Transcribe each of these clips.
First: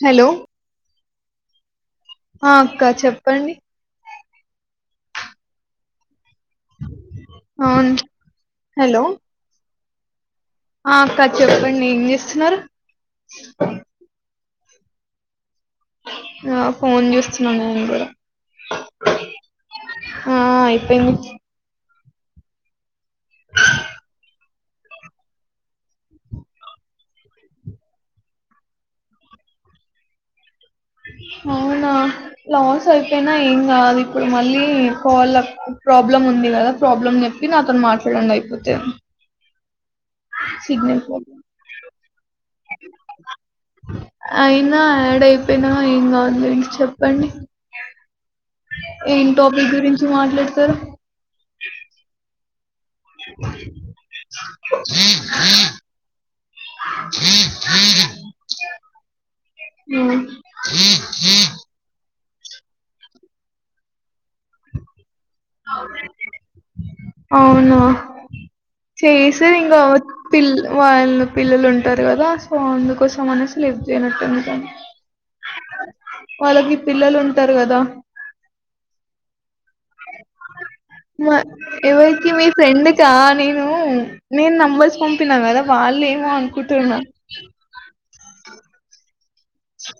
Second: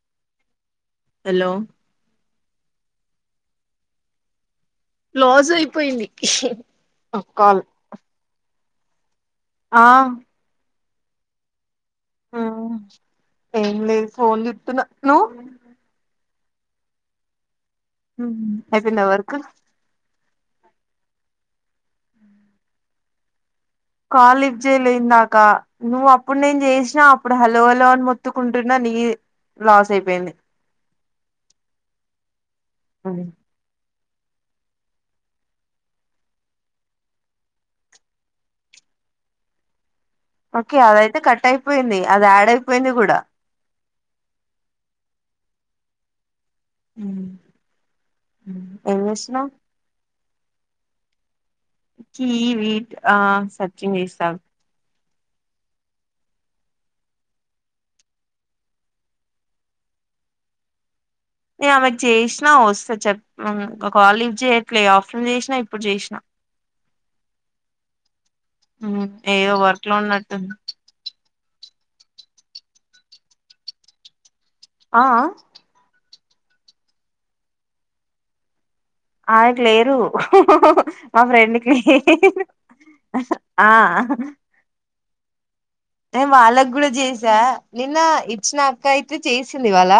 Hello hello ఆ అక్క చెప్పండి క్లోజ్ అయిపోయింది కాల్ అవును హలో ఆ ఆ అక్క చెప్ చెప్పండి ఏం చేస్తున్నారు ఏం లేదు [unintelligible] నువ్వు ఆ ఫోన్ చూస్తూననే హ్మ్ అయిపోయిందా వర్క్ ఆ అయిపోయింది కాల్ లిఫ్ట్ చేయలే ఇందాక నువ్ అప్పుడు నేను చేసినా అప్పుడు హలో హాలో అని మొత్తుకుంటున్నా నీ లాస్ అయిపోయింది అవునా లాస్ అయిపోయినా ఏం గాదు మళ్ళీ కాల్ లో ప్రాబ్లమ్ ఉంది కదా ప్రాబ్లం చెప్పి నాతో మాట్లాడండి అయిపోతే ఓకే సిగ్నల్ అదయితే ప్రాబ్లం కట్ అయిపోయింది అది యాడ్ అయిపోయింది కూడా చెప్పినా ఏం కాదు లే చెప్పండి ఏం టాపిక్ గురించి మాట్లాడుతారు కీవి ఆ సెర్చింగ్ చేస్తా జీ హీ ఆ ఆమెకి చేసినా వస్తే చెప్ ఒక కాలీ లిఫ్ట్ చేయట్లే ఆఫ్టేర్నూన్ చేసినా ఇప్పుడు చేసినా అవునా ఏదో చేసేది ఇంకా వర్క్ లో పిల్ ఉన్నట్టుంది వాళ్ళు పిల్లలు ఉంటారు కదా సో అందుకోసం అనేసి లిఫ్ట్ చేయనట్టు [unintelligible] ఆ ఆ వాళ్ళకి పిల్లలు ఉంటారు కదా అయకి లేరు మా ఫ్రెండ్కి ఎవరికి లేరు మీ ఫ్రెండ్ కా నేను నేను నంబర్స్ పం చెప్తున కదా వాళ్ళు నే ఏమో వాళ్ళకి కూడా అనుకుంటున్నా చేసా నిన్న ఇట్ నాకా చేసలి ఇవాల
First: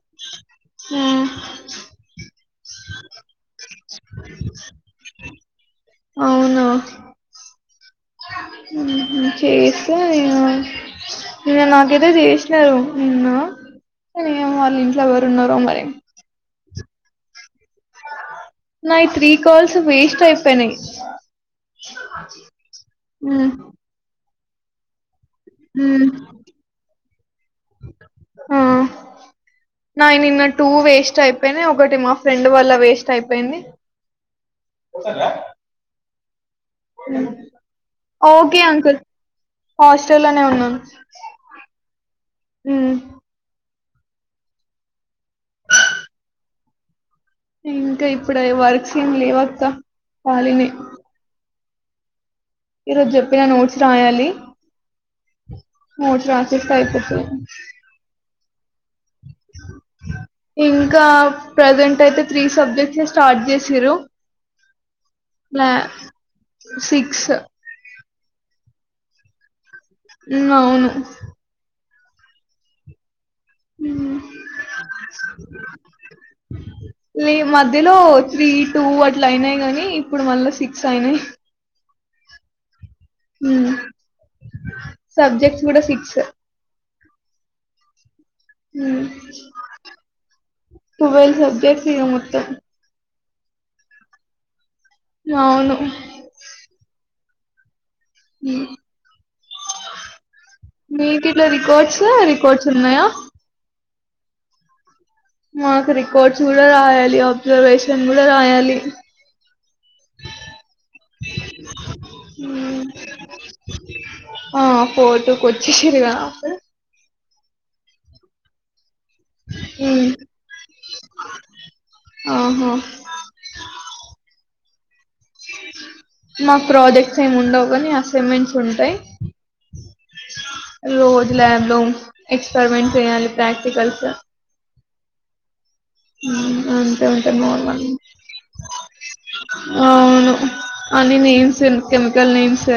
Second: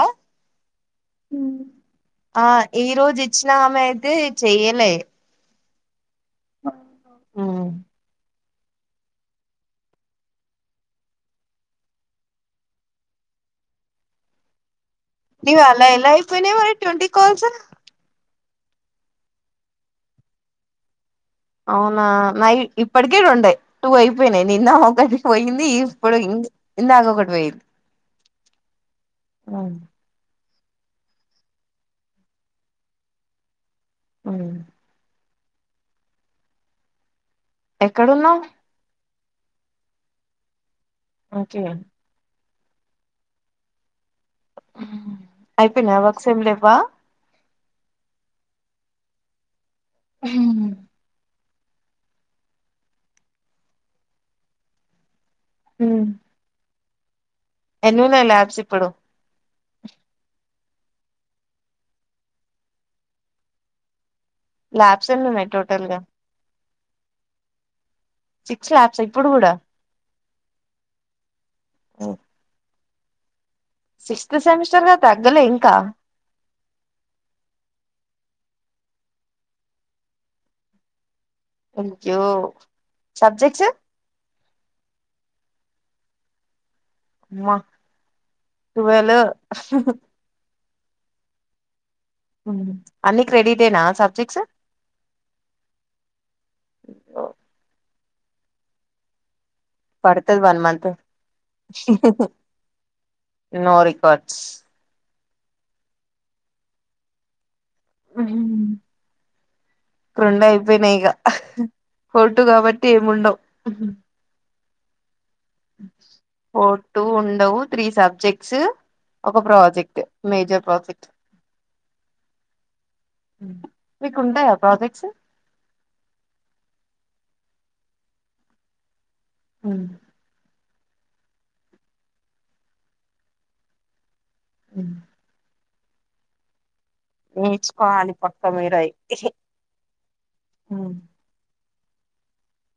ఆ ఈ రోజు ఇచ్చినా ఆమె అయితే చెయ్యలే అవును ఉమ్ చేస్తే నే నాకైతే చేసినారు నిన్న వాళ్ళ ఎవరు ఉన్నారో నీవా మరి అలా ఎలా అయిపోయినాయి మరి ట్వంట కోల్స్ నాయి త్రీ కాల్స్ వేస్ట్ అయిపోయినాయి అవునా నావి ఇప్పటికీ ఉమ్ రెండే టూ అయిపో పనే ఇన్న కది పోయింది ఉమ్ ఇప్పుడు ఇ ఇందాక ఒకటి వెయిదు ఆ నాయి నిన్న టూ వేస్ట్ అయిపోయినాయి ఒకటి మా ఫ్రెండ్ వల్ల వేస్ట్ అయిపోయింది ఉమ్ పోతాంద మ్ ఎక్కడున్నావ్ ఓకే అంకుల్ హాస్టల్ లోనే ఉన్నాను ఓకే మ్ అయిపోయినా వక్స ఏం లేవా మ్ ఇంకా ఇప్పుడే వర్క్స్ ఏమి లేవక్క పాలిని ఈరోజు చెప్పిన నోట్స్ రాయాలి హు ట్రాన్షిఫ్ట్ అయితే అ ఎన్నున్నాయ్ లాబ్స్ ఇప్పుడు ఇంకా ప్రెజెంట్ అయితే త్రీ సబ్జెక్ట్స్ స్టార్ట్ చేసిర్రు లాబ్స్ ఏనున్నయ్ లా టోటల్ గా సిక్స్ సిక్స్ ల్యాబ్స్ ఇప్పుడు గుడా హుమ్ అవును హు హుమ్ సెమిస్టర్ గా తగ్గలే ఇంకా ఈ మధ్యలో త్రీ టూ అట్ల అయినాయి గానీ ఇప్పుడు మళ్ళా సిక్స్ అయినాయి యో ఉ సబ్జెక్ట్స్ కూడా సి క్స్ మా టువలు టువెల్ సబ్జెక్ట్ ఇగ మొత్తం క్రేడిదేనా సబ్జెక్ట్స్ అవును అ పడుతది వన్ మంత్ మీకు ఇట్లా రికార్డ్స్ రికార్డ్స్ ఉన్నాయా కాడ్స్ మాకు రికార్డ్స్ కూడా రాయాలి అబ్ ప్రోన్ని అయిపోయినై ఇగ ఫోటు కాబట్టి ఏమిండవు ఆ ఫోటు వచేసిర్గా ఆపు డవు త్రీ సబ్జెక్ట్స్ ఒక ప్రాజెక్ట్ ఉమ్ మేజర్ ప్రాజెక్ట్ ఆహా మీకుంటాయా ప్రాజెక్ట్ చు మాకు ప్రాజెక్ట్స్ ఏమి ఉండవు కని అసైన్మెంట్స్ ఉంటాయి అ రోజు ల్యాబ్ లో ఎక్స్పరిమెంట్ చేయాలి ప్రాక్టికల్స్ ఉ ఆ అవును ఉంటే ఉంటే నోర్వాన్ నేర్చుకోవాలి పక్క మీరు అయి అవును అని నేను సిల్వు కెమికల్ నేమ్స్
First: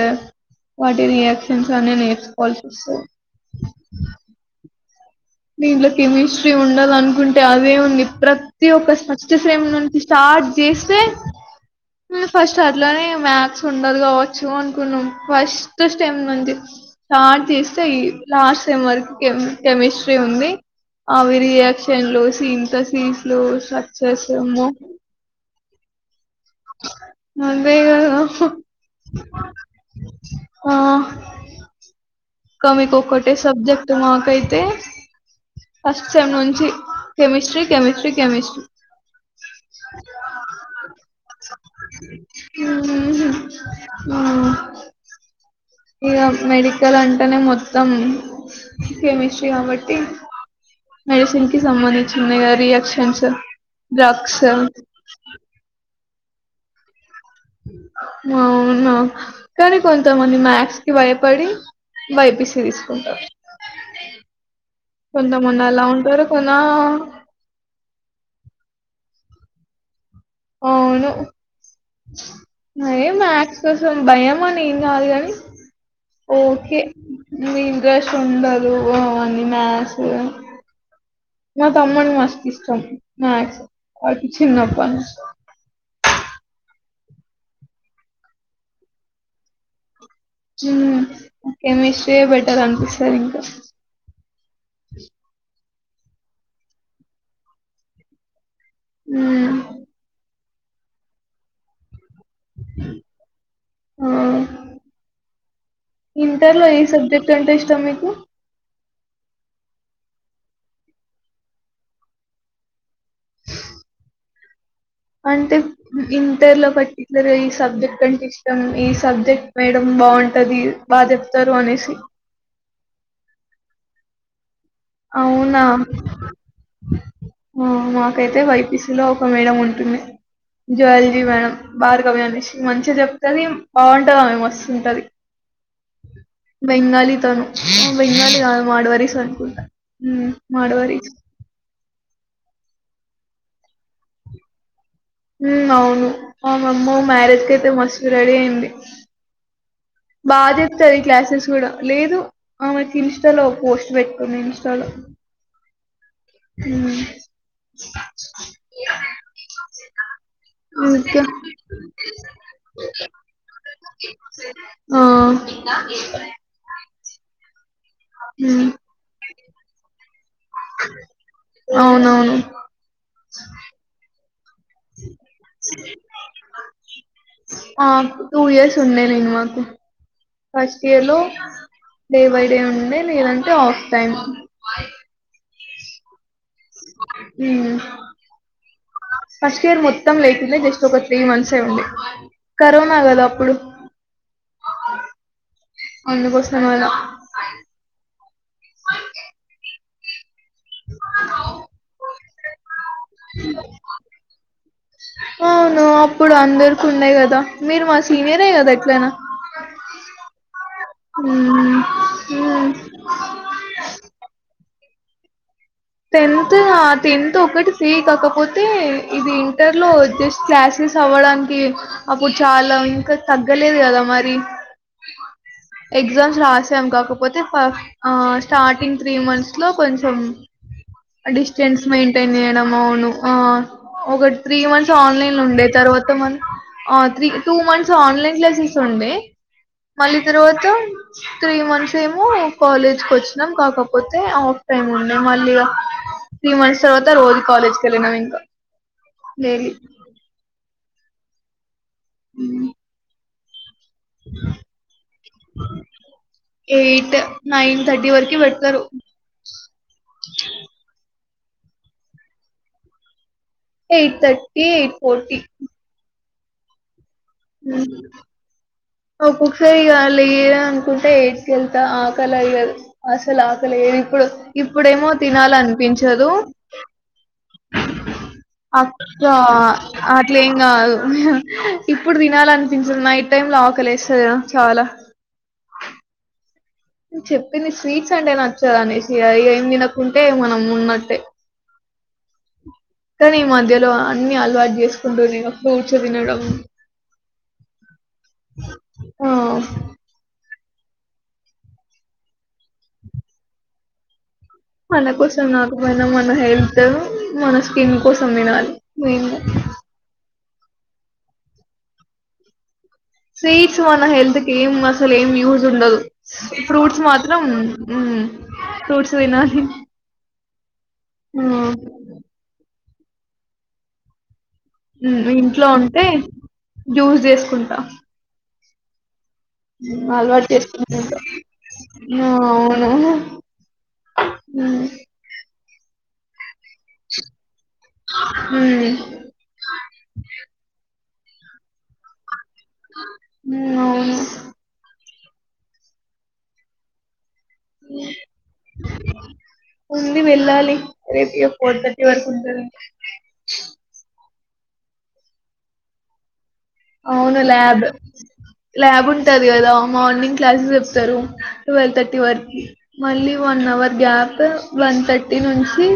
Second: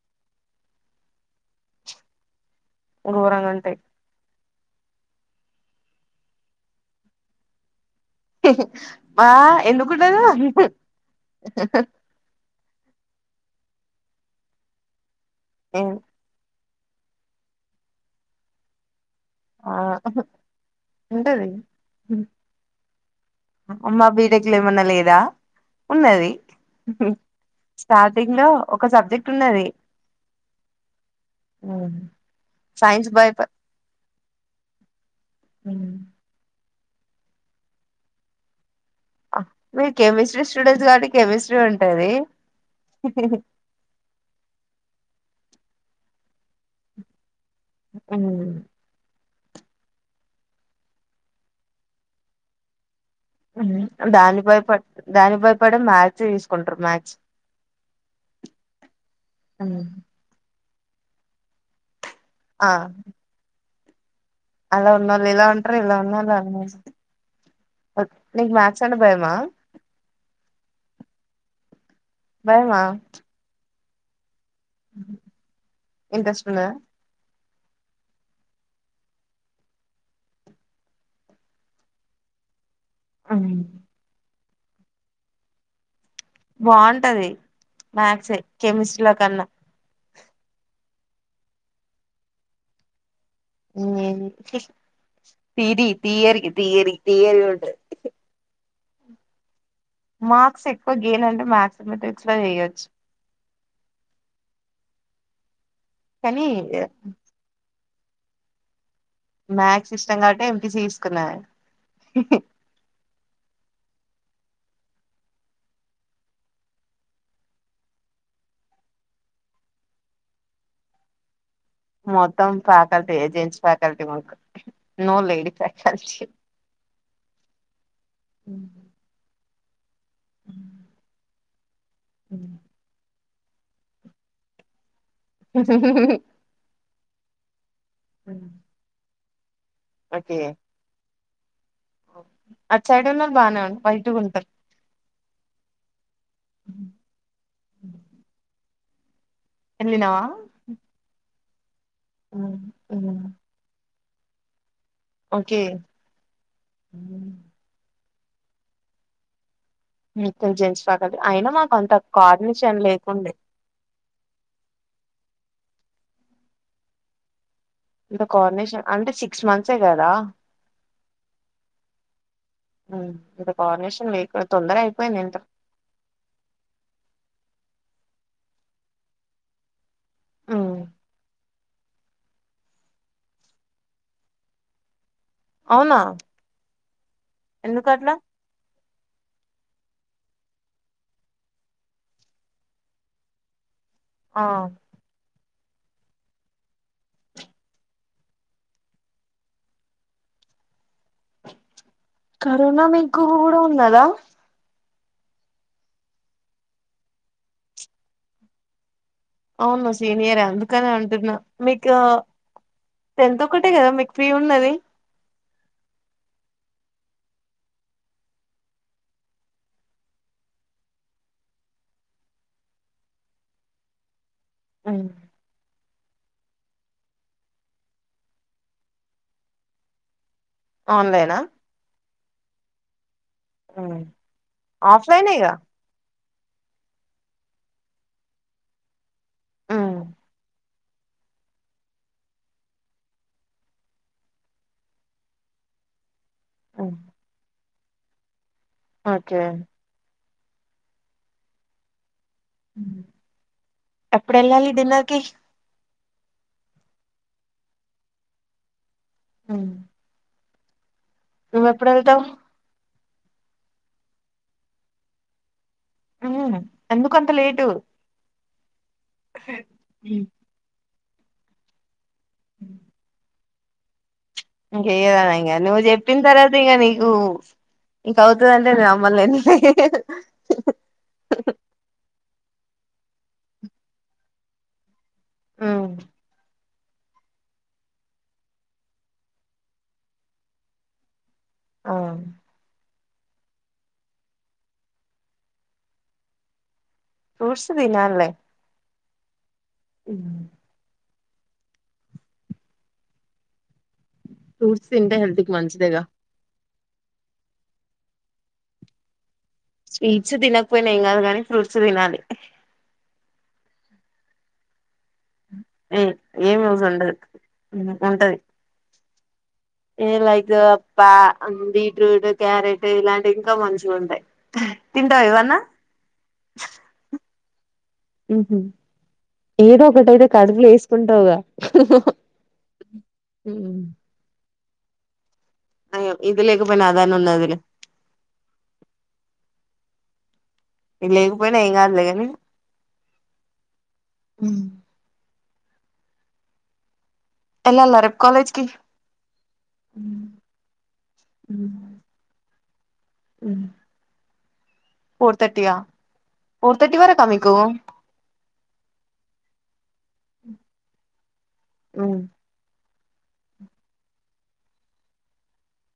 వాటి రియాక్షన్స్ అని నేర్చు కాల్శిశు ఘోరంగా ఉంటాయి దీంట్లో కెమిస్ట్రీ ఉండదు అనుకుంటే అదే ఉంది ప్రతి ఒక్క ఆ ఫస్ట్ సేమ్ నుంచి ఎందుకుండదు స్టార్ట్ చేస్తే ఫస్ట్ అట్లానే మ్యాథ్స్ ఉండదు కావచ్చు అనుకున్నాం ఫస్ట్ సేమ్ నుంచి స్టార్ట్ చేస్తేయి లాస్ట్ సేమ్ వరకు కేమ్ ఆ కెమిస్ట్రీ తే ఉంది అవి ఉంటది రియాక్షన్ లో సింథసిస్ లు మా స్ట్రక్చర్స్ బీటెక్ లో వామ్మో ఏమన్నా లేదా ఉన్నది అదే స్టార్టింగ్ లో కదా ఒక సబ్జెక్ట్ ఉన్నది ఆ ఇంకా మీకు సైన్స్ బై ఒక్కటే సబ్జెక్ట్ మాకైతే ఫస్ట్ సేమ్ నుంచి కేమిస్ట్రీ కేమిస్ట్రీ మీరు కెమిస్ట్రీ స్టూడెంట్స్ కాబట్టి కెమిస్ట్రీ ఉంటది కెమిస్ట్రీ ఇ మెడికల్ అంటేనే మొత్తం తం కెమిస్ట్రీ కాబట్టి మెడిసిన్ కి సంబంధించిన రియాక్షన్స్ డ్రగ్స్ దానికి భయపడి ప దానికి భయపడే మ్యాథ్స్ తీసుకుంట్రూ మ్యాక్స్ అవును కనీ కొంత మంది మ్యాస్ కి భయపడి బైపిసి ఆ తీసుకుంటాంరూ అలా ఉన్న వాళ్ళు ఇలా ఉంటారు అలా ఇలా ఉన్నళ్ళ కొనా అలా నీకు మ్యాథస్ అంటే భయమా అవును భయమా ఏ మ్యాస్ కోసం భయం భయమని ఏం కాదు గాని ఇంట్రెస్ట్ ఉండదా ఓకే ఇక ఇంట్రెస్ట్ ఉండదు అని మ్యాథ్స్ మా తమ్మని మస్తిష్టం మ్యాథ్స్ చిన్నప్పటినుంచి బాగుంటది మ్యాథ్స్ హే కెమిస్ట్రీ ల కన్నా చా కెమిస్ట్రీయే బెటర్ అనిపిస్తది ఇంకా హు తిరి త తీయరి త తీరి త తీయరి ఉంట ఉ మార్క్స్ ఎక్కువ గేన్ అంటే మ్యాక్స్ [unintelligible] చాయ్ ఇంటర్ లో ఈ సబ్జెక్ట్ అంటే ఇష్టం మీకు హు మ్యాథ్స్ ఇష్టం కాబట్టి ఎంపిసి తీసుకున్నా అంటే ఇంటర్ లో పర్టికులర్ ఈ సబ్జెక్ట్ కంటే ఇష్టం ఈ సబ్జెక్ట్ మేడం బాగుంటది బాగా చెప్ తరు అనేసి మొత్తం ఫ్యాకల్టీ జెంట్స్ ఫాకల్టీ అవునా హు మాకైతే వైపీస లో ఒక మేడ ఉంట అ జూవాలాజీ మేడం బాారు కబ అనిసి మంచి జప్ కానీ బాగుంటది ఆమె మస్తుంటది బెంగాళితను బెంగాలీ కాదు మద్వరీస్ హు హూ ఓకే మద్వరీస్ అటు సైడ్ ఉన్నారు బానే ఉండి బయట ఉంటారు ఉ అవును మా మా అమ్మ మ్యారేజ్ క అయితే మస్తు రెడీ అయింది ఆ వెళ్ళినావా బ చెప్తది క్లాసెస్ కూడా లేదు ఆమెకి ఇన్స్టాలో పోస్ట్ పెట్ తన ఇన్స్టాల్ ఓకే హ్మ్మ్ ఆ ము్యం జన్ంచక అయినా మాకు అంత కోఆర్డినేషన్ లేకుండే నా ఏ ఇ కోఆర్డినేషన్ అంటే సిక్స్ మంత్సే కదా అవునవును. ఇ కోఆర్డినేషన్ వెహికల్ తొందర అయిపోయింది ఏంటో టూ ఇయర్స్ ఉండే నేను మాకు ఉమ్, ఫస్ట్ ఇయర్ లో డే బై డే ఉండే నేనంటే ఆఫ్ టైమ్ అవునా హ ఎందుకట్లా ఫస్ట్ ఇయర్లో మొత్తం లేకుండే జస్ట్ ఒక త్రీ మంత్స్ అ ఉంది కరోనా కదా అప్పుడు ఆ అందుకోసం అని కరోనా మీ ఇంకు కూడా ఉన్నదా అవును అప్పుడు అవును సీనియర్ అందుకనే అంటున్నా మ్మ్. మీకు మ్మ్. టెన్త్ టెన్త్ ఒకటి ఫ్రీ కాకపోతే ఇది ఇంటర్లో జస్ట్ క్లాసెస్ అవ్వడానికి అప్పుడు చాలా ఇంకా తగ్గలేదు కదా మరి అ ఎగ్జామ్స్ రాసాం కాకపోతే ఫ ఆ స్టార్టింగ్ త్రీ మంత్స్ లో కొంచెం ఆన్లైనా డిస్టెన్స్ మె అ నడం అవును ఆ ఉమ్, ఒకటి త్రీ మంత్స్ ఆన్లైన్ లో ఆఫ్లైనేగా ఉండే తర్వాత మన ఆ three two months online classes ఉండే ఉమ్, మళ్ళీ తర్వాత త్రీ మంత్స్ ఏమో కాలేజ్కి వచ్చినాం కాకపోతే ఆఫ్ టైమ్ ఉం మల్లిగా త్రీ మంత్స్ ఉమ్, తర్వాత రోజు కాలేజ్ ఎళ్ళినం ఇంకా ఓకే డైలీ హుమ్ ఎప్పుడెల్లాలి డిన్నర్ కి ఎయిట్ నైన్ థర్టీ వరకు పెడతారు అ నువ్వ ఎప్పుడు వెళ్తావు ఎయిట్ థర్టీ ఎయిట్ ఫర్టీ అవునా ఎందుకు ఒక్కొక్కసారిగా లేట్ కుంటా ఏట్కెళ్తా ఆ ఆకలి వెయ్యదు అసలు అసలు ఏ ఇప్పుడు ఇప్పుడేమో ఇంకేయదానా తినాల ఇంగ నువ్వు చెప్పిన అనిపించదు తర్వాత ఇంగ నీకు ఇంక అవుతదంటే నేను అక్క నమ్మలేనులే అట్లే ఏం కాదు తినాలి అనిపించదు నైట్ టైమ్ లాకలేస్తుద చాలా ఆ చెప్పింది స్వీట్స్ అంటే నచ్చాద అనేసి ఇకం తినకుంటే మనం ఉన్నట్టే ఆ కానీ ఈ మధ్యలో అన్ని అలవాటు చేసుకుంటూ నేను కూర్చో తినడం ఫ్రూట్స్ తినాలే ఆ అ ఫ్రూట్స్ మన తింటే హెల్త్ కోసం కి మంచిదేగా గాకపోయినా మన హెల్త్ త్ మన స్కిన్ కోసం తీనాలే మెయిన్గా స్వీట్స్ తినకపోయినా ఏం కాదు కానీ ఫ్రూట్స్ తినాలి స్వీట్ మన్న హెల్త్ కి ఏం మ అసలు ఏం యూస్ ఉండదు ఉమ్ ఏం యూజ్ ఫ్రూట్స్ ఉండదు మాత్రం ఊ ఉంటది ఫ్రూట్స్ తినాలి ఏ లైక్ పా ఆ బీట్రూటు క్యారెట్ ఇలాంటివి ఇంకా మంచిగా ఉంటాయి ఉ ఇంట్లో ఉంటే జ్యూస్ చేస్ కుంట ఉ ఏదో ఒకటైతే అలవాటు కడపులో చేసుకుంటా ఏసుకుంటావుగా ఆ, ఉ అయ్యో ఇది లేకపోయినా అదన్న ఉన్నది లే ఉ లేకపోయినా ఏం కాదులే గాని ఉ అవును ఎల్లాలా రేపు కాలేజ్ కి ఉంది వెళ్ళాలి రేపు ఇక ఫోర్ థర్టీ వరకు ఉంటద four thirty yeah four thirty వరకా అవును మీకు ల్యాబ్. ల్యాబ్ ఉంటది గదా మార్నింగ్ క్లాసెస్ చెప్తారు ట్వల్వ్ థర్టీ వరకి మళ్ళీ one hour gap one thirty నుంచి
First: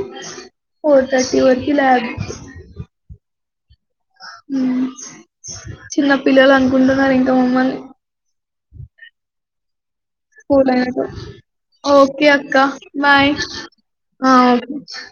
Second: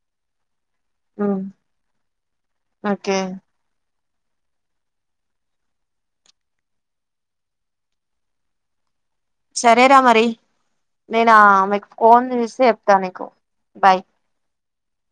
ఫోర్ థర్టీ వరకి ల్యాబ్ ఓకే హ్మ్ చిన్న పిల్లలు అనుకుంటున్నారు ఇంకా మమ్మల్ని [unintelligible] స్కూల్ ఎనక నేను ఆమెకు ఫోన్ ఓకే చేసి అక్కా చెప్తా నీకు బాయ్ బాయ్ఆ ఓకే